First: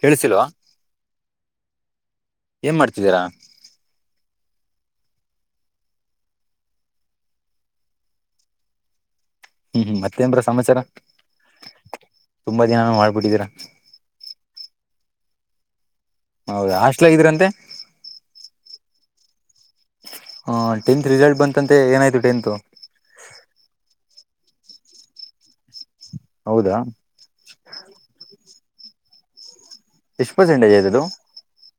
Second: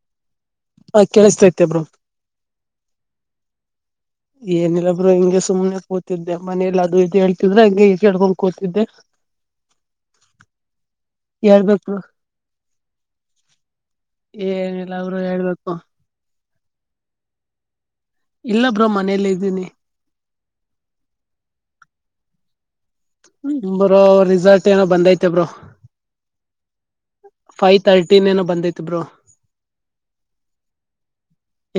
ಕಣಸಲ್ವಾ ಹ ಕೇಳಿಸತೈತೆಬ್್ರರು ಏನ್ ಮಾಡ್ತಿದ್ದೀರಾ ಏನಿಲ್ಲಬ್ರು ಹಿಂಗೆ ಸುಮ್ಮ್ನೆ ಕೂತಿದ್ದೆ ಮನೇಲಿ ಅದು ಇ ಹೇಳ್ತಿದ್ರ ಹಂಗಗೆ ಇದ ಹೇಳ್ಕೊಂಡ್ ಕೂತಿದ್ದೆ ಹ್ಮ್ ಮತ್ತೇಂದ್ರ ಸಮಾಚಾರ ಹೇಳ್ಬೇಕು ತುಂಬಾ ದಿನಾನ ಮಾಡ್ಬಿಟ್ಟಿದೀರ ಏನಲ್ಲ ಅವರು ಹೇಳ್ಬೇಕು ಹೌದಾ ಹಾಸ್ಲ ಇದ್ರಂತೆ ಇಲ್ಲ ಬ್ರೋ ಮನೇಲ್ಲ ಇದ್ದೀನಿ ಹ ಟೆಂತ್ ರಿಸಲ್ಟ್ ಬಂತಂತೆ ಏನಾಯ್ತು ಟೆಂತ್ ಬ್ರೋ ಏನೋ ಬಂದೈತೆ ಬೋ ಹೌದಾ ಫೈವ್ ತರ್ಟಿ ಏನೋ ಬಂದೈತೆ ಬ್ರೊಂ ಇಶಪ ಜಂಡೆದದು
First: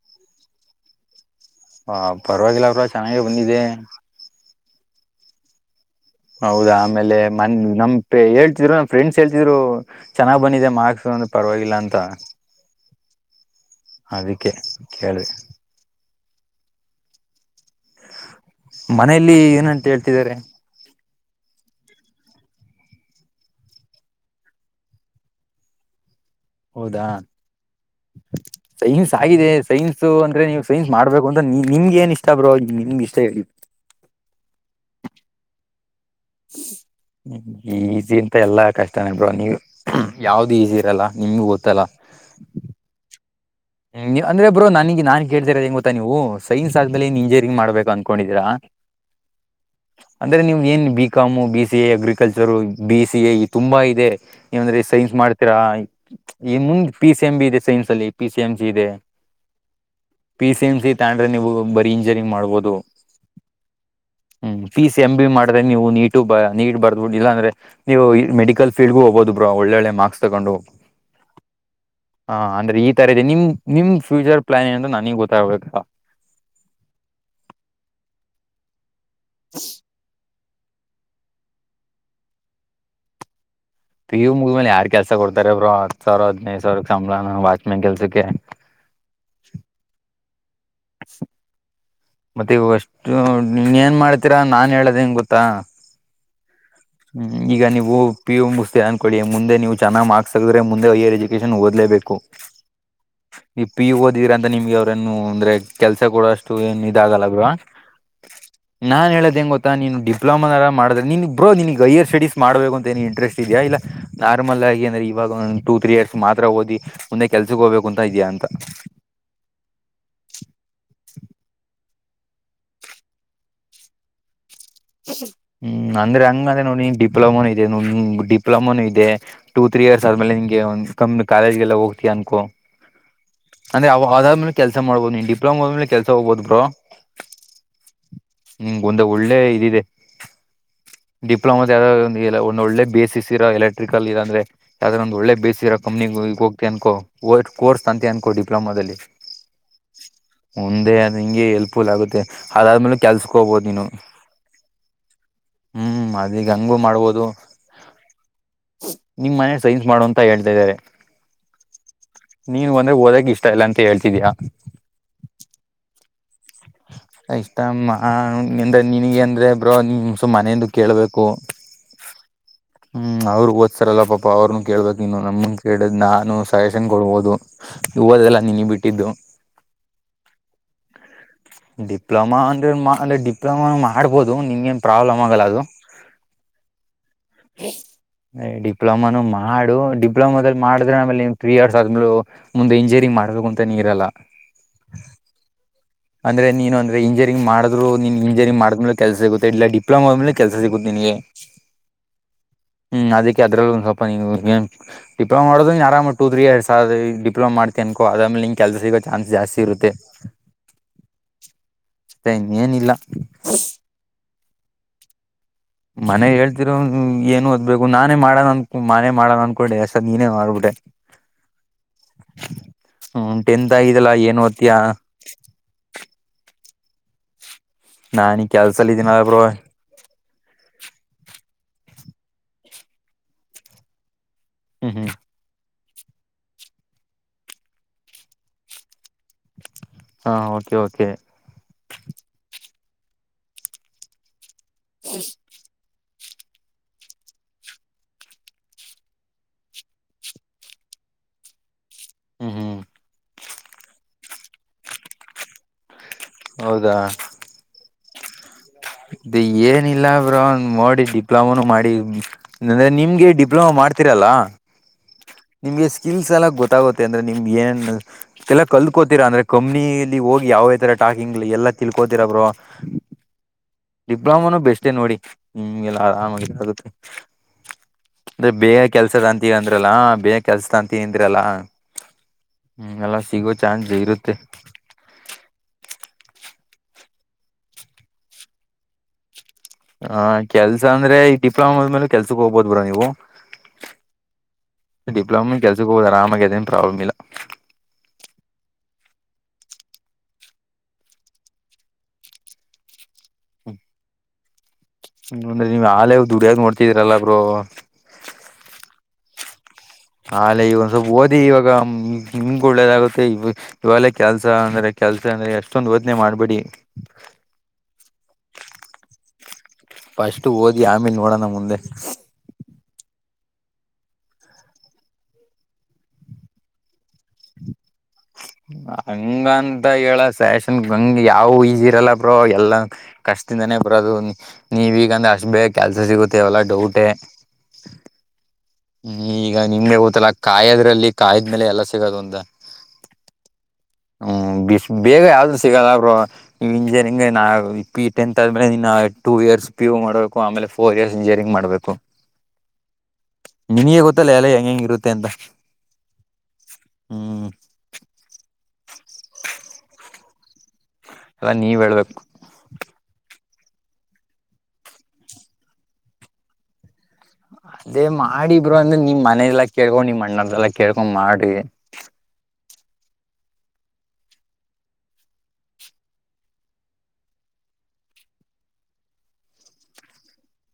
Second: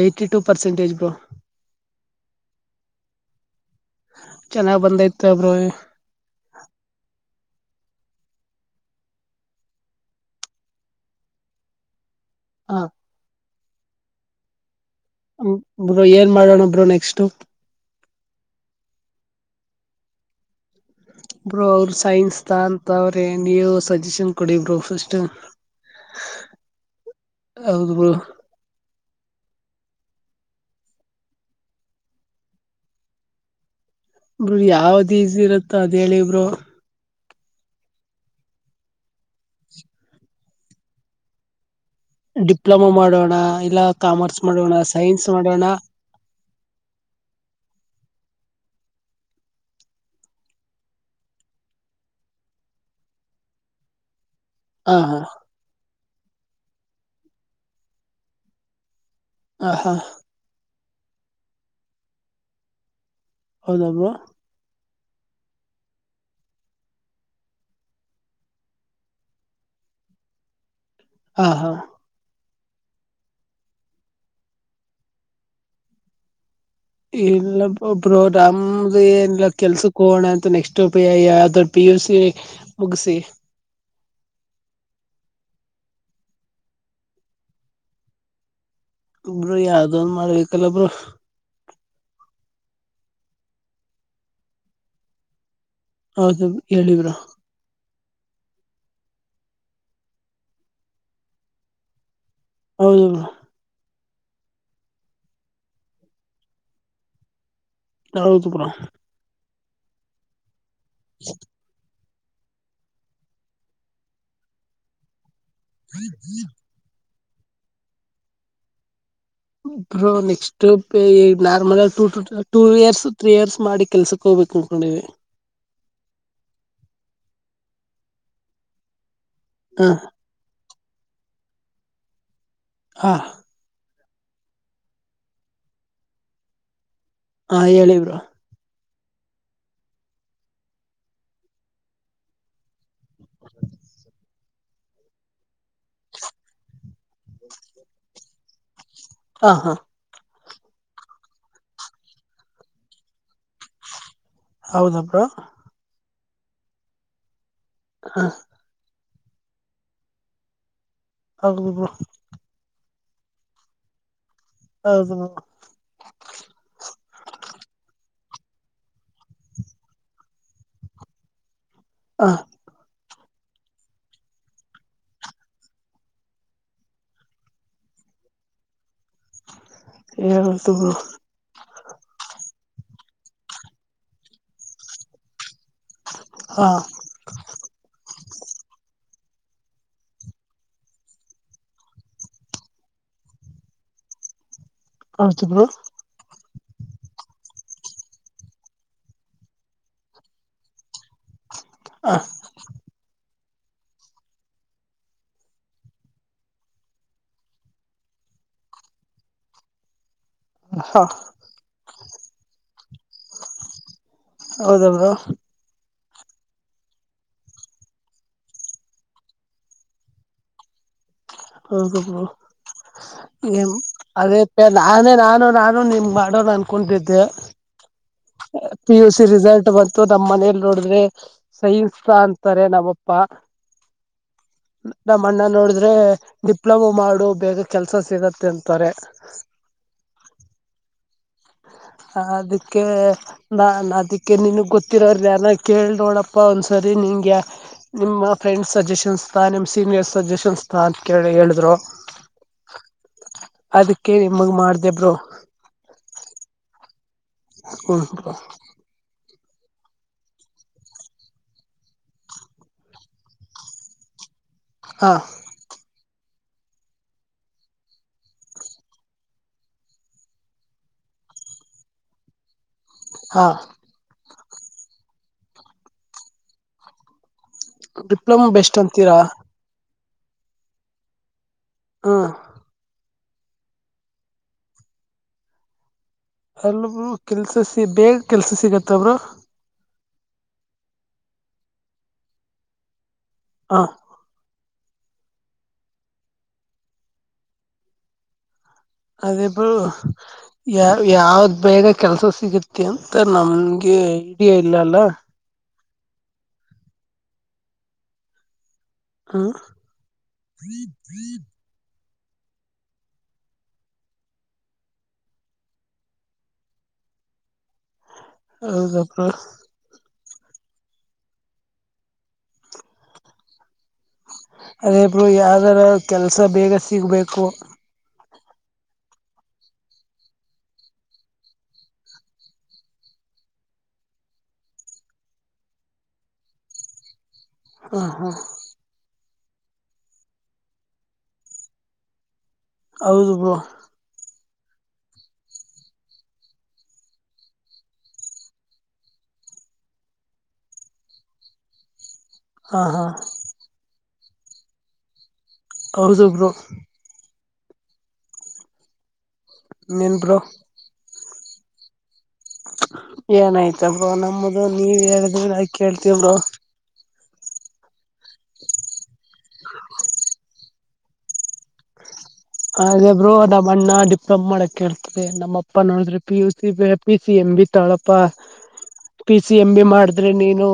ಏ್ಟಿ ಟು ಪರ್ಸೆಂಟೇಜ್ ಬೋ ಹ ಪರವಾಗಿಲ್ಲ ಅವ್ರ ಚೆನ್ನಾಗೆ ಬಂದಿದೆೆ ಚೆನ್ನಾಗ್ ಬಂದೈತಬ್ರ ಹೌದಾ ಆಮೇಲೆ ಮ ನಮ್ ಹೇಳ್ತಿದ್ರು ನಮ್ ಫ್ರೆಂಡ್ಸ್ ಹೇಳ್ತಿದ್ರು ಚೆನ್ನಾಗ್ ಬಂದಿದೆ ಮಾರ್ಕ್ಸ್ ಪರವಾಗಿಲ್ಲ ಅಂತ ಹ ಅದಕ್ಕೆ ಕೇಳಿದೆ ಹ ಒಬ್ರು ಏನ್ ಮಾಡೋಣೊಬ್ರು ನೆಕ್ಸ್ಟ್ ಮನೇೆಯಲ್ಲಿ ಏನಂತ ಹೇಳ್ತಿದ್ದಾರೆ ಹ ಬ್ರೋ ಅವ್ರ ಸೈನ್ಸ್ ತ ಅಂತವ್ರೆ ನೀವು ಸಜೆಷನ್ ಕೊಡಿ ಬರು ಫಸ್ಟ್ ಹೌದಾೈ ಹೌದು ಬ್ರೋ ಾಗಿದೆ ಸೈನ್ಸ್ ಅಂದ್ರೆ ನೀವು ಸೈನ್ಸ್ ಮಾಡ್ಬೇಕು ಅಂತ ನಿಮ್ಗೆ ಏನ್ ಇಷ್ಟ ಬ್ರೋ ನಿಮ್ಗೆ ಇಷ್ಟ ಹೇಳ ಬ್ರರು ಯಾವ್ದ ಈಜಿ ಇರುತ್ತ ಅದ ಹೇಳಿ ಬರು ಈಸಿ ಅಂತ ಎಲ್ಲಾ ಕಷ್ಟ ನ ಬ್ರ ನೀವ್ ಯಾವ್ದು ಈಸಿ ಇರಲ್ಲ ನಿಮಗ ಗೊತ್ತಲ್ಲ ಡಿಪ್ಲೊಮಾ ಮಾಡೋಣ ಇಲ್ಲ ಕಾಮರ್ಸ್ ಅ್ರೆಬ್್ರೋ ಮಾಡೋಣ ನನಗ ನಾನ್ ಸೈನ್ಸ್ ಕೇಳ್ತಿರದ ಮಾಡೋಣ ಹೆಂಗ ಗೊಾ ನೀವು ಸೈನ್ಸ್ ಆದ್ಮೇನ್ ಇಂಜಿನಿಯರಿಂಗ್ ಮಾಡ್ಬೇಕು ಅನ್ಕೊಂಡಿದರಾ ಅಂದ್ರೆ ನೀವು್ ಏನ್ ಬಿಿಕಾಮು B C A agriculture B C A ತುಂಬಾ ಇದೆ ಏಂದ್ರೆ ಹ ಸೈನ್ಸ್ ಹಾ ಮಾಡ್ತೀರಾ ನ್ ಮುಂದೆ ಪಿ ಸಿ ಎಂ ಬಿ ಇದೆ ಸೈನ್ಸ್ ಅಲ್ಲಿ ಪಿ ಸಿ ಎಂ ಜಿ ಇದೆ ಹ ಹಾ ಪಿ ಸಿ ಎಂ ಸಿ ತಂಡ್ರೆ ನೀವು ಬರೀ ಇಂಜರಿಂಗ್ ಮಾಡ್ಬೋದು ಹೌದಬಾ ಫೀಸ್ ಎಂ್ ಬಿ ಮಾಡಿದ್ರೆ ನೀವು ನೀಟು ನೀಟ್ ಬರ್ಬ ಇಲ್ಲಾಂದ್ರೆ ನೀವು ಮೆಡಿಕಲ್ ಫೀಲ್ಡ್ಗು ಹೋಗಬೋುದು ಬ್ರಾ ಒಳ್ಳೆ ೇಳೆ ಮಾಕ್ಸ್ ತಗೊಂಡು ಹೋಗು ಹಾ ಹಾ ಹಾ ಅಂದ್ರೆ ಈ ತರ ಇದೆ ನಿಮ್ ನಿಮ್ ಫ್ಯೂಚರ್ ಪ್ಲಾನ್ ಏಂತ ನನಗ್ ಗೊತ್ತಾಗ್ಬೇಕ ಇಲ್ಲ ಒಬ್ಬ್ರೋ ರಮ್ದ ಏನಲ್ಲ ಕೆಲ್ಸಕ್ಕೆ ಹೋಣಂತ ನೆಕ್ಸ್ಟ್ ಪಿ್ರ ಪಿ ಯು ಸಿ ಮುಗಿಸಿ ಟಿ ಮುಗ ಮೇಲೆ ಯಾರ್ ಕೆಲ್ಸ ಕೊಡ್ತಾರೆ ಬ್ರೋ ಹತ್ ಸಾವಿರ ಹದ್ನೈದು ಸಾವಿರ ಸಂಬಳಾನ ವಾಚ್ಮೆನ್ ಕೆಲ್ಸಕ್ಕೆ ಒಬರು ಯಾವ್ದನ್ ಮಾಡ್ಬೇಕಲ್ಲ ಒಬ್ರು ಮತ್ತೆ ಇ ಅಷ್ಟು ನೀ ಏನ್ ಮಾಡ್ತೀರಾ ನಾನ್ ಹೇಳೋದ್ ಹೆಂಗ ಗೊತ್ತಾ ಹೌದ ಹ್ಮ್ ಈಗ ನೀವು ಪಿ ಎಮ ಮುಕ್ಸ್ ಅನ್ಕೊಳ್ಳಿ ಮುಂದೆ ನೀವು ಚನ್ನ ಮಾರ್ಕ್ಸ್ ತಗಿದ್ರೆ ಮುೆ ಹಯರ್ ಎುಕೇನ್ ಓದ್ೇಬೇಕು ಹೌದೌದು ಇದ್ರ ಅಂತ ನಿಮ್ಗೆ ಅವ್ರೇಏನು ಅಂದ್ರೆ ಕೆಲ್ಸ ಕೂಡ ಅಷ್ಟು ಏನ್ ಇದಾಗಲ್ಲ ಅಲ್ವಾ ಹೌದು ಬ್ರೋ ನೀನ್ ಡಿಪ್ಲೋಮಾಾರ ಮಾಡಿದೆ ನಿನ್ ಬ್ರೋ ನಿಿನಗೆ ಹೈಯರ್ ಸ್ಟಡೀಸ್ ಮಾಡಬೇಕುಂತ ಏನು ಇಂಟ್ರೆಸ್ಟ್ ಇದೆಯಾ ಇಲ್ಲ ನಾರ್ಮಲ್ಲ ಆಗಿ ಅಂದ್ರೆ ಇವಾಗ ಟೂ ತ್ರೀ ಇಯರ್ಸ್ ಮಾತ್ರ ಓದಿ ಮುಂದೆ ಕೆಲ್ಸಕ್ಕೆ ಹೋಗ್ಬೇಕುಂತ ಇದ್ಯಾಾ ಅಂತ ಬ್ರೋ ನೆಕ್ಸ್ಟ್ ನಾರ್ಮಲ್ ಆಗಿ two two years three years ಮಾಡಿ ಕೆಲ್ಸಕ್ ಹೋಗ್ಬೇಕು ಅನ್ಕೊಂಡಿವಿ ಹ್ಮ್ ಅಂದ್ರೆ ಹಂಗ ಅದ್ರೆ ನೋಡಿ ಡಿಪ್ಲೊಮಾನೂ ಇದೆ ಡಿಪ್ಲೊಮಾನೂ ಇದೆ ಟೂ ತ್ರೀ ಹ ಇಯರ್ಸ್ ಆದ್ಮೇಲೆ ನಿಂಗೆ ಒಂದ ಕಾಲೇಜಗೆಲ್ಲ ಹೋಗ್ತಿಯ ಅನ್ಕೋ ಹಾ ಆ ಆದ್ಮೇಲೆ ಕೆಲಸ ಮಾಡ್ಬೋದು ನೀನ್ ಡಿಪ್ಲೋಮಾದ ಆದ ಮೇಲೆ ಕೆಲಸ ಹೋಗಬಹುದು ಬ್ರೋ ಹಾ ಹೇಳಿ ಬ್ರೋ ಹ ಒಂದ ಒಳ್ಳೆ ಇದಿದೆ ಡಿಪ್ಲೋಮೋ ಯಾವ ಒಂದ ಒಳ್ಳೆ ಬೇಸ ಇರೋ ಎಲೆಕ್ಟ್ರಿಕಲ್ ಅಂದ್ರೆ ಯಾವ್ದ್ರ್ ಬೇಸ್ ಇರೋ ನ ಹೋಗ್ತಿ ಅನ್ಕೋ ಕೋರ್ಸ್ ತಗೊತ್ತಿ ಅನ್ಕೋ ಡಿಪ್ಲೊಮಾದಲ್ಲಿ ಹ ಹಾ ಮುಂದೆ ನಿಂಗೆ ಎಲ್ಪ್ಫುಲ್ ಆಗುತ್ತೆ ಅದಾದ್ಮೇಲೆ ಕೆಲ್ಸಸ್ಕೋಬೋದು ನೀನು ಹೌದ ಬ್ರೋ ಹ್ಮ್ ಅದೀಗ ಹಂಗೂ ಮಾಡ್ಬೋದು ಹಾ ನಿಮ್ ಮನೆ ಸೈನ್ಸ್ ಮಾಡುವ ಅಂತ ಹೇಳ್ತಾಿದ್ದಾರೆ ಹೌದು ಬ್ರೋ ಅಂದ್ರ ಓದಕ್ ಇಷ್ಟ ಇಲ್ಲ ಅಂತ ಹೇಳ್ತಿದ್ಯಾಾ ಹೌದು ಹ ಎಂದ್ರೆ ನಿನಗೆ ಅಂದ್ರೆ ಬ್ರೋ ನಿಮಸು ಮನೆಯಂದು ಕೇಳ್ಬೇಕು ಹ ಹ್ಮ್ ಅವ್ರಗ್ ಓದ್ಸಾರಲ್ಲ ಪಾಪ ಅವ್ರನು ಕೇಳ್ಬೇಕಕ್ ಇನ್ನು ನಮನ್ ಕೇಳ್ ನಾನು ಸಜೆಷನ್ ಕೊಡ್ಬೋದು ಇವು ಓದೋದೆಲ್ಲ ನಿನಗ್ ಬಿಟ್ಟಿದ್ದು ಹೇಳ್ಬೇಕು ಬ್ರೋ ಅಂದ ಡಿಪ್ಲೊಮಾ ಮಾಡಬೋದು ನಿಂಗೇನು ಪ್ರಾಬ್ಲಮ ಆಗೋಲ್ಲ ಅದು ಹಾ ಡಿಪ್ಲೋಮ ನ ಮಾಡ ಮಾಡು ಡಿಪ್ಲೊಮದಲ್ಲಿ ಮಾಡ್ರೆ ನಮೇಲೆ ತ್ರ್ರೀ ಇಯರ್ಸ್ ಆದ್ಮೂ ಮುಂದೆ ಎಂಜಿನಿಯರಿಂಗ್ ಮಾಡಬೇಕು ಅಂತಾನ ಇರಲ್ಲ ಆಯ್ತು ಬ್ರೋ ಅಂದ್ರ ನೀನು ಅಂದ್ರೆ ಇಂಜಿಯರಿಂಗ್ ಮಾಡುದ್ರು ನೀನ್ ಇಂಜಿನಿಯರಿಂಗ್ ಮಾಡ್ದ್ಮೇಲೆ ಕೆಲಸ ಸಿಗುತ್ತೆ ಇಲ್ಲ ಡಿಪ್ಲೋಮಾದ ಆದ್ಮೇಲೆ ಕೆಲಸ ಸಿಗುತ್ತ ನಿನಗೆ ಹ ಅದರಲ್ಲಿ ಒ ಡಿಪ್ಲೊಮಾ ಮಾಡೋ ಆರಾಮ ಟ ತ್ರೀ ಇಯರ್ಸ್ ಡಿಪ್ಲೋಮ ಮಾಡ್ತ ಅಕೋ ಅಾದೇಲೆ ಕೆಲಸ ಸಿಗೋ ಚಾನ್ಸ್ ಜಾಸ್ತಿ ಇರುತ್ತೆ ಹಾ ಅಷ್ಟೆ ಇನ್ೇಏನಿಲ್ಲ ಹೌದ ಬ್ರೋ ಮನೆಗ್ ಹೇಳ್ತಿರೋ ಏನು ಓದ್ಬೇಕು ನಾನೇ ಮಾಡಣ ಅನ್ಕ ಮನೆ ಮಾಡೋಣ ಅನ್ಕೊೊಳ್ಳಿಸ ನೀನೇ ಮಾಡ್ಬಿಟೆ ಹ್ಮ್ [unintelligible] ಟೆಂತ್ ಆಗಿದೆಲ್ಲ ಏನ್ ಓದ್ತಿಯಾ ನಾನು ನಾನು ನಿಮ್ ಮಾಡೋದು ಅನ್ಕೊಂಡಿದ್ದೆ ನಾನ್ ಈ ಕೆಲ್ಸಲ್ ಪಿ ಯು ಇದೀನಲ್ಲ ಸಿ ಬ್ರೋ ರಿಸಲ್ಟ್ ಬಂತು ತಮ್ಮ್ ಮನೇಲಿ ನೋಡಿದ್ರೆ ಸೈನ್ ಅಂತಾರೆ ನಮ್ಮಪ್ಪ ಹ್ಮ್ ಹ್ಮ್ ನಮ್ಮ ಅಣ್ಣ ನೋಡಿದ್ರ ಆದ್ರೆ ಡಿಪ್ಲೊಮೋ ಮಾಡು ಬೇಗ ಕೆಲ್ಸ ಸಿಗತ್ತೆ ಅಂತಾರೆ ಹಾ ಓಕೆ ಓಕೆ ಅದಕ್ಕೆ ನಾ ಅದಕ್ಕೆ ನಿಿನ ಗೊತ್ತಿರೋಾನ ಕೇಳ ನೋಡಪ್ಪ ಒಂದ್ಸರಿ ನಿಂಗೆ ನಿಮ್ಮ ಫ್ರೆಂಡ್ಸ್ ಸಜೆಷನ್ಸ್ ತಾ ನಿಮ್ಮ ಸೀನಿಯರ್ಸ್ ಸಜೆಷನ್ಸ್ ತಾ ಕೇಳಿ ಹೇಳಿದ್ರು ಹ್ಮ್ ಹ್ಮ್ ಅದಕ್ಕೆ ನಿಮಗ ಮಾಡ್ದೆ ಬ್ರೋ ಹೌದಾ [unintelligible] ಏನಿಲ್ಲ ಬ್ರೋ ಒ ನೋಡಿ ಡಿಪ್ಲೊಮಾನೂ ಮಾಡಿಂದ್ರೆ ನಿಮ್ಗೆ ಡಿಪ್ಲೊಮಾ ಮಾಡ್ತಿರ ಹಾ ನಿಮಗೆ ಸ್ಕಿಲ್ಸ್ ಎಲ್ಲ ಗೊತ್ತಾಗುತ್ತೆ ಅಂದ್ರೆ ನಿಮ್ ಏನ್ ಎಲ್ಲಾ ಕಲ್ತ್ಕೋತೀರಾ ಅಂದ್ರೆ ಕಂಪ್ನಿಲಿ ಹೋಗಿ ಯಾವ ತರ ಟಾಕಿಂಗ್ ಎಲ್ಲಾ ತಿಳ್ಕೋತಿರ ಬ್ರೋ ಹಾ ಡಿಪ್ಲೋಮನ್ ಬೆಸ್ಟ್ ನೋಡಿ ಹಗೆಲ್ಲ ಆರಾಮಾಗಿ ಡಿಪ್ಲೊಮಾ ಆಗುತ್ತೆ ಬೆಸ್ಟ್ ಬೇಯ ಅಂತೀರಾ ಕೆಲ್ಸದ ಅಂತೀಗಂತ ಬೇಯಾ ಕೆಲ್ಸತ ಅಂತಿಂದ್ರಲ್ಲ ಹ ಹ್ಮ ಎಲ್ಲ ಸಿಗೋ ಚಾನ್ಸ್ ಇರುತ್ತೆ [unintelligible] ಹ ಕೆಲ್ಸ ಅಂದ್ರೆ ಡಿಪ್ಲೊಮಾ ಆದ್ಮೇಲೆ ಕೆಲ್ಸಕ್ ಹೋಗ್ಬೋದ ಬ್ರೋ ನೀವು ಹಾ ಡಿಪ್ಲೊಮ ಕೆಲ್ಸಕ್ಕೆ ಹೋದಾರ ಆಮಾಗ ಅದೇನು ಪ್ರಾಬ್ಲಮ್ ಇಲ್ಲ ಅದೇ ಬ ಯ ಯಾವ್ದ್ ಬೇಗ ಕೆಲ್ಸ ಸಿಗತ್ತೆ ಅಂತ ನಮ್ಗೆ ಇಲ್ಲ ಅಲ್ಲ ಹ್ಮ ಅಂದ್ರೆ ನೀವ್ ಹಾಲ ದುಡಿಯದ ದೊಡಿತಿರಲ್ಲ ಬ್ರೋ ಹಾ ಆಲೆ ಈಗ ಒಂದ್ ಸ್ವಲ್ಪ ಓದಿ ಇವಾಗ ಈ ನಿಮ್ಗೂ ಒಳ್ಳೇದಾಗುತ್ತೆ ಇ ಇವಲ್ಲ ಕೆಲ್ಸ ಅಂದ್ರೆ ಕೆಲ್ಸ ಅಂದ್ರೆ ಎಷ್ಟೊಂದ್ ಓದನೆ ಮಾಡ್ಬಿಡಿ [unintelligible] ಫಸ್ ಓದಿ ಆಮೇಲೆ ನೋಡೋಣ ಮುಂದೆ ಅದೇಬ ಬ್ರೋ ಯಾವ್ದಾರ ಕೆಲ್ಸ ಬೇಗ ಸಿಗ್ಬೇಕು ಹಂಗ ಅಂತ ಹೇಳ ಸ್ಯಾಷನ್ ಹಂಗ ಯಾವ ಈಜಿ ಇರಲ್ಲ ಬ್ರೋ ಎಲ್ಲ ಕಷ್ಟ ಕಷ್ಟದಿಂದ ನೆ ಬರೋದು ನೀವೀಗ ಅಂದ್ರೆ ಅಷ್ಟ್ ಬೇ ಕೆಲ್ಸ ಸಿಗುತ್ತೇವಲ್ಲ ಡೌಟೇ ಹಾ ಹಾ ಈಗ ನಿಮ್ಗೆ ಗೊತ್ತಲ್ಲ ಕಾಯದ್ರಲ್ಲಿ ಕಾಯಿದ್ಮೇಲೆ ಎಲ್ಲ ಸಿಗೋದು ಅಂತ ಹೌದು ಬ್ರೋ ಬಿಸ್ ಬೇಗ ಯಾವು್ದೂ ಸಿಗೋಲ್ಲ ಅವರು ನೀವು ಇಂಜಿನಿಯರಿಂಗ್ ನಾ ಪಿ ಟೆಂತ್ ಆದ್ಮೇಲೆ ನಿನ್ನ ಟು ಇಯರ್ಸ್ ಪಿ ಯು ಮಾಡ್ಬೇಕು ಆಮೇಲೆ ಫೋರ್ ಇಯರ್ಸ್ ಇಂಜಿನಿಯರಿಂಗ್ ಮಾಡ್ಬೇಕು ಹ ಹಾ ಇ ಎಲ್ಲ ಹೆಂಗಗೆ ಹೆಂಗ ಇರುತ್ತೆ ಅಂತ ಹೌದ ಬ್ರೋ ಹ್ಮ ಇನ್ನೇನ್ ಬ್ರೋ ಅಲ್ಲ ನೀವ್ ಹೇಳ್ಬೇಕು ಏನಾಯ್ತ ಬ್ರೋ ನಮ್ಮದು ನೀವ ಹೇಳಿದಿ ನಾ ಕೇಳ್ತೀವರು ಅದೇ ಮಾಡಿ ಬ್ರೋ ಅಂದ್ರೆ ನಿಮ ಮನೆಲ್ಲ ಕೇಳ್ಕೊ ನಿಮ್ಮ ಅಣ್ಣರ್ಲ್ಲಾ ಕೇಳ್ಕೊ ಮಾಡಿ ಹಾಗೆ ಬ್ರೋ ನಮ್ಮ್ ಅಣ್ಣ ಡಿಪ್ಲೊಮ ಮಾಡಕ್ ಹೇಳ್ತಾರೆ ನಮ್ಮಪ್ಪ ನೋಡಿದ್ರೆ P U C P C M ಅಂಬಿ ತಾಳಪ್ಪ ಪಿ ಸಿ ಎಂ ಬಿ ಮಾಡಿದ್ರೆ ನೀನು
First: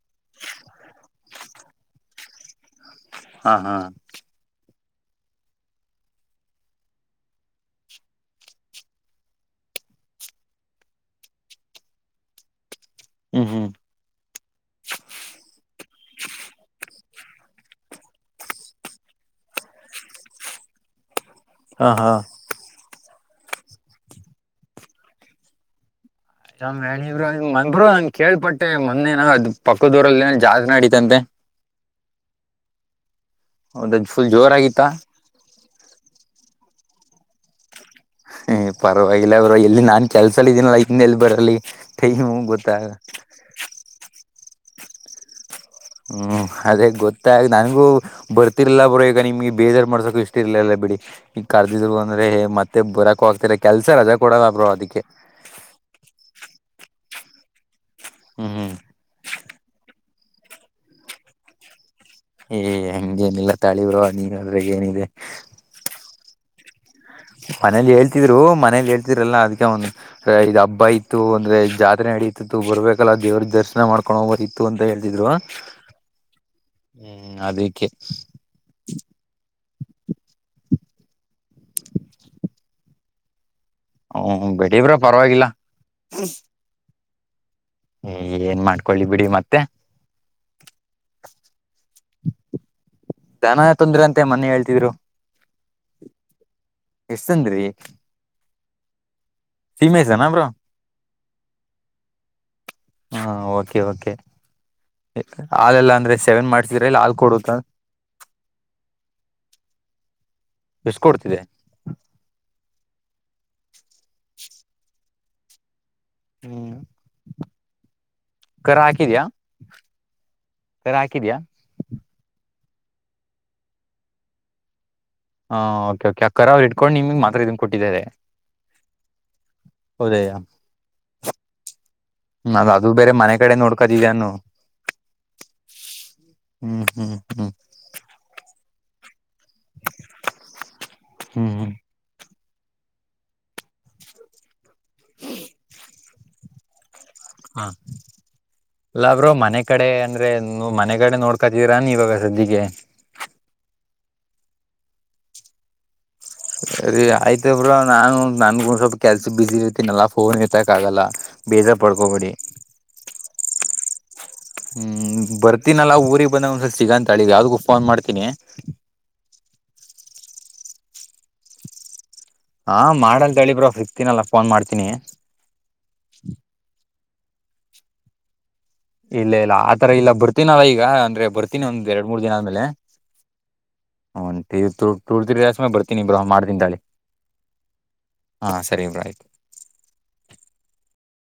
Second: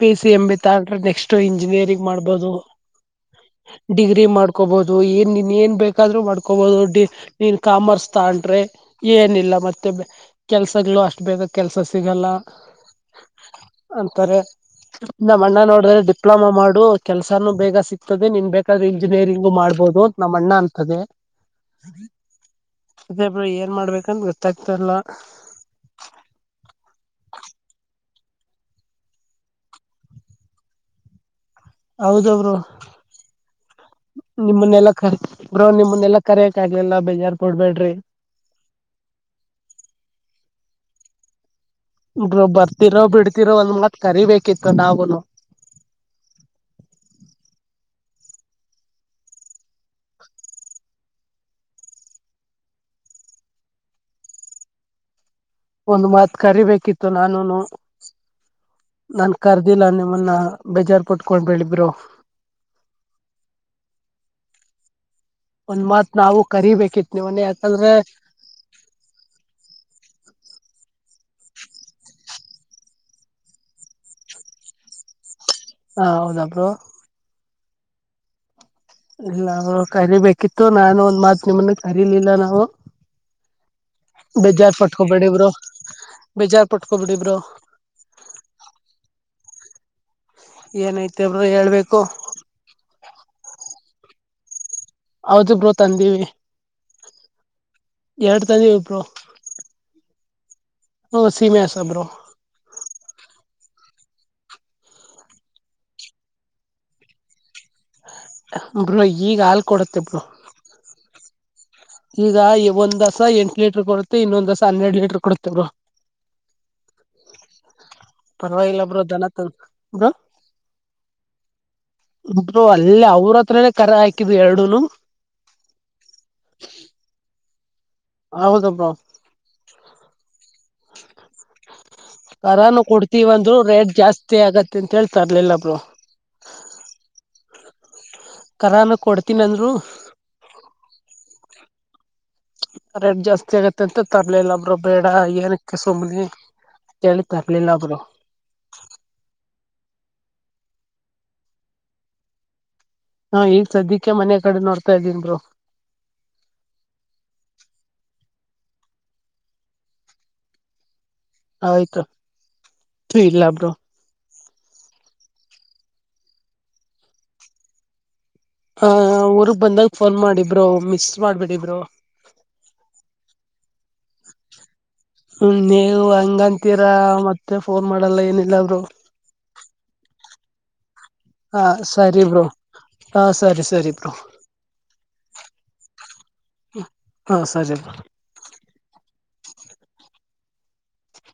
ಪಿ ಸಿ ಎಮ್ ಬಿ ತಗೊಂಡ್ರೆ ನೆಕ್ಸ್ಟ್ ಇಂಜಿನಿಯರಿಂಗ್ ಮಾಡ್ಬೋದು ಹಾ ಹಾ ಡಿಗ್ರಿ ಮಾಡ್ಕೋಬಹುದು ಏನ್ ನೀನ್ ಏನ್ ಬ ಯಾದ್ರರು ಮಾಡ್ಕೋಬಹುದು ಡಿ ನೀನ್ ಕಾಮರ್ಸ್ ತಂಡ್ರೆ ಏನಿಲ್ಲ ಮತ್ತೆ ಕೆಲಸಗಳು ಅಷ್ಟು ಬೇಗ ಕೆಲ್ಸ ಸಿಗಲ್ಲ ಹ್ಮ್ ಹ್ಮ್ ಅಂತಾರೆ ನಮ್ಮ ಅಣ್ಣ ನೋಡಿದ್ರೆ ಡಿಪ್ಲೊಮಾ ಮಾಡು ಕೆಲ್ಸಾನು ಬೇಗ ಸಿಗ್ತದೆ ನೀನ್ ಬೇಕಾದ್ರೆ ಇಂಜಿನಿಯರಿಂಗು ಮಾಡ್ಬೋದು ನಮ್ಮ ಅಣ್ಣ ಅಂತದೆ ಹಾ ಹಾ ಅದೇಬ್ರ ಏನ್ ಮಾಡ್ಬೇಕಂತ ಗೊತ್ತಾಗ್ತಲ್ಲ ಆಿರು ಹಂಗಗೆ ಕೇಳ್ಪಟ್ಟೆ ಮೊೇನ ಅದ್ ಪಕ್ಕ ದೂರಲ್ಲಿ ಏ ಜಸ್ ನಡತಂತೆ ಹೌದ ಬ್ರೋ ಹೌದದ್ ಫುಲ್ ಜೋರಾಗಿತ್ತಾ ನಿಮ್ಮನ್ನೆಲ್ಲ ಕರಿ ಬ್ರೋ ನಿಮ್ಮನ್ನೆಲ್ಲಾ ಕರಿ ಚಾಗ ಎಲ್ಲಾ ಬೇಜಾರ್ು ಕೊಡ್ಬೇಡ್ರಿ ಹ ಪರವಾಗಿಲ್ಲ ಅವರು ಎಲ್ಲಿ ನಾನ್ ಕೆಲ್ಸಲ್ಲ ಇದೀನ ಇದ್ಲ್ಲಿ ಬರಲಿ ಟೈಮು ಗೊತ್ತಾಗ ಬರ್ತಿರೋ ಬಿಡ್ತಿರೋ ಒಂದ್ ಮಳಕ್ ಕರಿಬೇಕಿತ್ತು ನಾವವುೂನು ಹ್ಮ್ ಅದೇ ಗೊತ್ತ ನನ್ಗೂ ಬರ್ತಿರ್ಲ್ಲ ಬರೋ ಈಗ ನಿಮ್ಗೆ ಬೇಜಾರ್ು ಮಾಡ್ಸಕು ಇಷ್ಟ ಇರ್ಲಲ್ಲ ಬಿಡಿ ಈ ಕರ್ದಿದ್ರು ಅಂದ್ರೆ ಮತ್ತೆ ಬರಕ ಹೋಗ್ತರ ಕೆಲ್ಸ ರಜಾ ಕೊಡದ ಬ್ರೋ ಅದಿಕ್ಕೆ ಒಂದ್ ಮಾತ್ ಕರಿಬೇಕಿತ್ತು ನಾನುನು ಹ್ಮ್ ಹ್ಮ್ ನನ್ ಕರ್ದಿಲ್ಲ ನಿಮ ನನ್ನ ಬೇಜಾರ್ು ಪಟ್ಕೊಂಡ್ಬಿದರು ಏ ಹಂಗೇನಿಲ್ಲ ತಾಳಿರು ನೀವ ಅದ್ರಗ್ ಏನಿದೆ ಕರಿೀಬೇಕಿತ್ತು ಮನೇಲಿ ಹೇಳ್ತಿದ್ರು ಮನೇಲಿ ಹೇಳ್ತಿದ್ರಲ್ಲಾ ಅದಕ್ಕೆ ಒಂದು ಇದು ಹಬ್ಬ ಇತ್ತು ಅಂದ್ರೆ ಜಾತ್ರೆ ನಡೀತಿತ್ತು ಬರ್ಬೇಕಲ್ಲ ದೇವ್ರ ದರ್ಶನ ಮಾಡ್ಕೊಂಡು ಹೋಗರ್ ಇತ್ತು ಅಂತ ಹೇಳ್ತಿದ್ರು ಹಾ ಹೌದಬ್ರು ಓಕೆ ಇಲ್ಲ ಅವರು ಕರಿಬೇಕಿತ್ತು ನಾನು ಒಂದ್ ಮಾತ್ ನಿಮ್ಮನ್ನ ಕರಿಲಿಲ್ಲ ನಾವು ಹ್ಮ ಬಿಡಿ ಬ್ರೋ ಬೇಜಾರ್ಪಟ್ಕೋ ಪರವಾಗಿಲ್ಲ ಬಿಿಡಿಬರು ಬೇಜಾರ್ಪಟ್ಕೋ ಬಿಿಡಿಬರು ತ್ತ ಏನೈತಿಬರು ಹೇಳ್ಬೇಕು ದನ ತೊಂದ್ರ ಅಂತೆಂತ ಮನ್ನಿ ಹೇಳ್ತಿದ್ರು ಹೌದು ಬರು ತಂದೀವಿ ಎಷ್ಟ್ ಎರಡು ತಂದೀವಿ ಬ್ರರು ಸಿೀಮೆ ಸ ನಮ್ರರು ಹ್ಮ ಸೀಮ ಸಬರು ಹಾಾಲ ಎಲ್ಲ ಅಂದ್ರೆ ಸೆವೆನ್ ಮಾಡ್ತರಲ್ಲ ಹಾಲ್ ಕೊಡುತ್ತ ಬ್ರೂ ಈಗ ಹಾಲ್ ಕೊಡತ್ತೆ ಬ್ರೂ ಎಷ್ಟು ಕೊಡ್ತಿದೆ ಈಗ ಒಂದ್ ದಸ ಎಂಟಟ್ ಲೀಟರ್ ಕೊಡುತ್ತೆ ಇನ್ನೊಂದ್ಸ ಹನ್ನೆರಡ್ ಲೀಟರ್ ಕೊಡುತ್ತೆ ಅವರು ಹ್ಮ್ ಪರವಾಗಿ ಇಲ್ಲ ಬ್ರೋ ಧನತ ಬ್ರೋ ಸರ ಹಾಕಿದ್ಯಾಾ ಉಂಟರು ಅಲ್ಲೇ ಅವ್ರ ಹತ್ರನೆೇ ಕರ ಹಾಕಿದು ಎರಡುನು ಹಾ ಓಕೆ ಕೆ ಅಕ್ಕ ಅವರು ಇಟ್ಕೊಂಡ ನಿಮಗೆ ಮಾತ್ರ ಇದ ಕೊಟ್ಟಿದ್ದಾರೆ ಹೌದ ಬ್ರೋ ಹೌದಯ ರಾನು ಕೊಡ್ತಿೀವಂದ್ರು ರೇಟ್ ಜಾಸ್ತಿ ಆಗತ್ತೆ ಅಂತ ಹೇಳ್ತಾರಲಿಲ್ಲಬ್ರು ಹ್ಮ್ ಹ್ಮ್ ಹ್ಮ್ ಕರಾನ ಕೊಡ್ತೀನ ಅಂದ್ರು ಹ್ಮ ರೇಟ್ ಜಾಸ್ತಿ ಆಗತ್ತೆ ಅಂತ ತರ್ಲೆಲ್ಲ ಒಬ್ರು ಬೇಡ ಏನಕ್ಕೆ ಸುಮ್ನೆ ಹೇಳಿ ಹಾ ತರ್ಲಿಲ್ಲ ಬ್ರೋ ಎಲ್ಲಬ್್ರರು ಮನೆ ಕಡೆ ಅಂದ ್ರೆ ನೀ್ ಮನೆಗಡೆ ನೋಡ್ಕತೀರ ನೀ ಇವಾಗ ಸಜ್ಜಿಗೆ ಹಾ ಈಗ್ ಸದ್ಯಕ್ಕೆ ಮನೆ ಕಡೆ ನೋಡ್ತಾ ಇದ್ದನ್ರು ಸರಿ ಆಯ್ತಬ್್ರ ನಾನು ನನ್ಗು ಸ್ವಲ್ಪ ಕೆಲ್ಸ ಬಿಸಿಿ ಇರ್ತನಲ್ಲ ಫೋನ್ ಇರ್ತಕ್ ಆಗಲ್ಲ ಬೇಜಾರ್ ಆಯ್ತು ಪಡ್ಕೋಬಡಿ ಇಲ್ಲ ಬ್ರೋ ಹ್ಮ್ ಬರ್ತೀನಲ್ಲಾ ಊರಿಗೆಗ್ ಬಂದ ಒಂದ್ಸಲ್ ಸಿಗಂತ ಅಳಿ ಯಾವ್ದು ಫೋನ್ ಮಾಡ್ತೀನಿ ಹ ಊರ್ಗ್ ಬಂದಾಗ ಫೋನ್ ಮಾಡಿಬರು ಮಿಸ್ ಮಾಡ್ಬಿಡಿಬರು ಹಾ ಮಾಡಂತ ಹೇಳಿಬ್ರ ಫಿಕ್ತಿನಲ್ಲ ಫೋನ್ ಮಾಡ್ತೀನಿ ಹ್ಮ ನೀವು ಹಂಗಂತೀರ ಮತ್ತೆ ಫೋನ್ ಮಾಡಲ್ಲ ಏನಿಲ್ಲ ಬ್ರೋ ಇಲ್ಲ ಇಲ್ಲ ಆತರ ಇಲ್ಲ ಬರ್ತೀನಲ್ಲ ಈಗ ಅಂದ್ರೆ ಬರ್ತೀನಿ ಹಾ ಒಂದ್ ಎರಡ್ ಮೂರ್ ಸರಿ ದಿನ ಬ್ರೋ ಆದ್ಮೇಲೆ ಹಾ ಸರಿ ಸರಿ ಬ್ರೋ ಹ ತಟೂರ್ತ ಸಮುಯ ಬರ್ತೀನಿ್ರ ಮಾಡ್್ದನ್ ದಾಳಿ ಹಾ ಸರಿ. ಹಾ ಸರಿ ಇಬ್ರಾ ಆಯ್ತು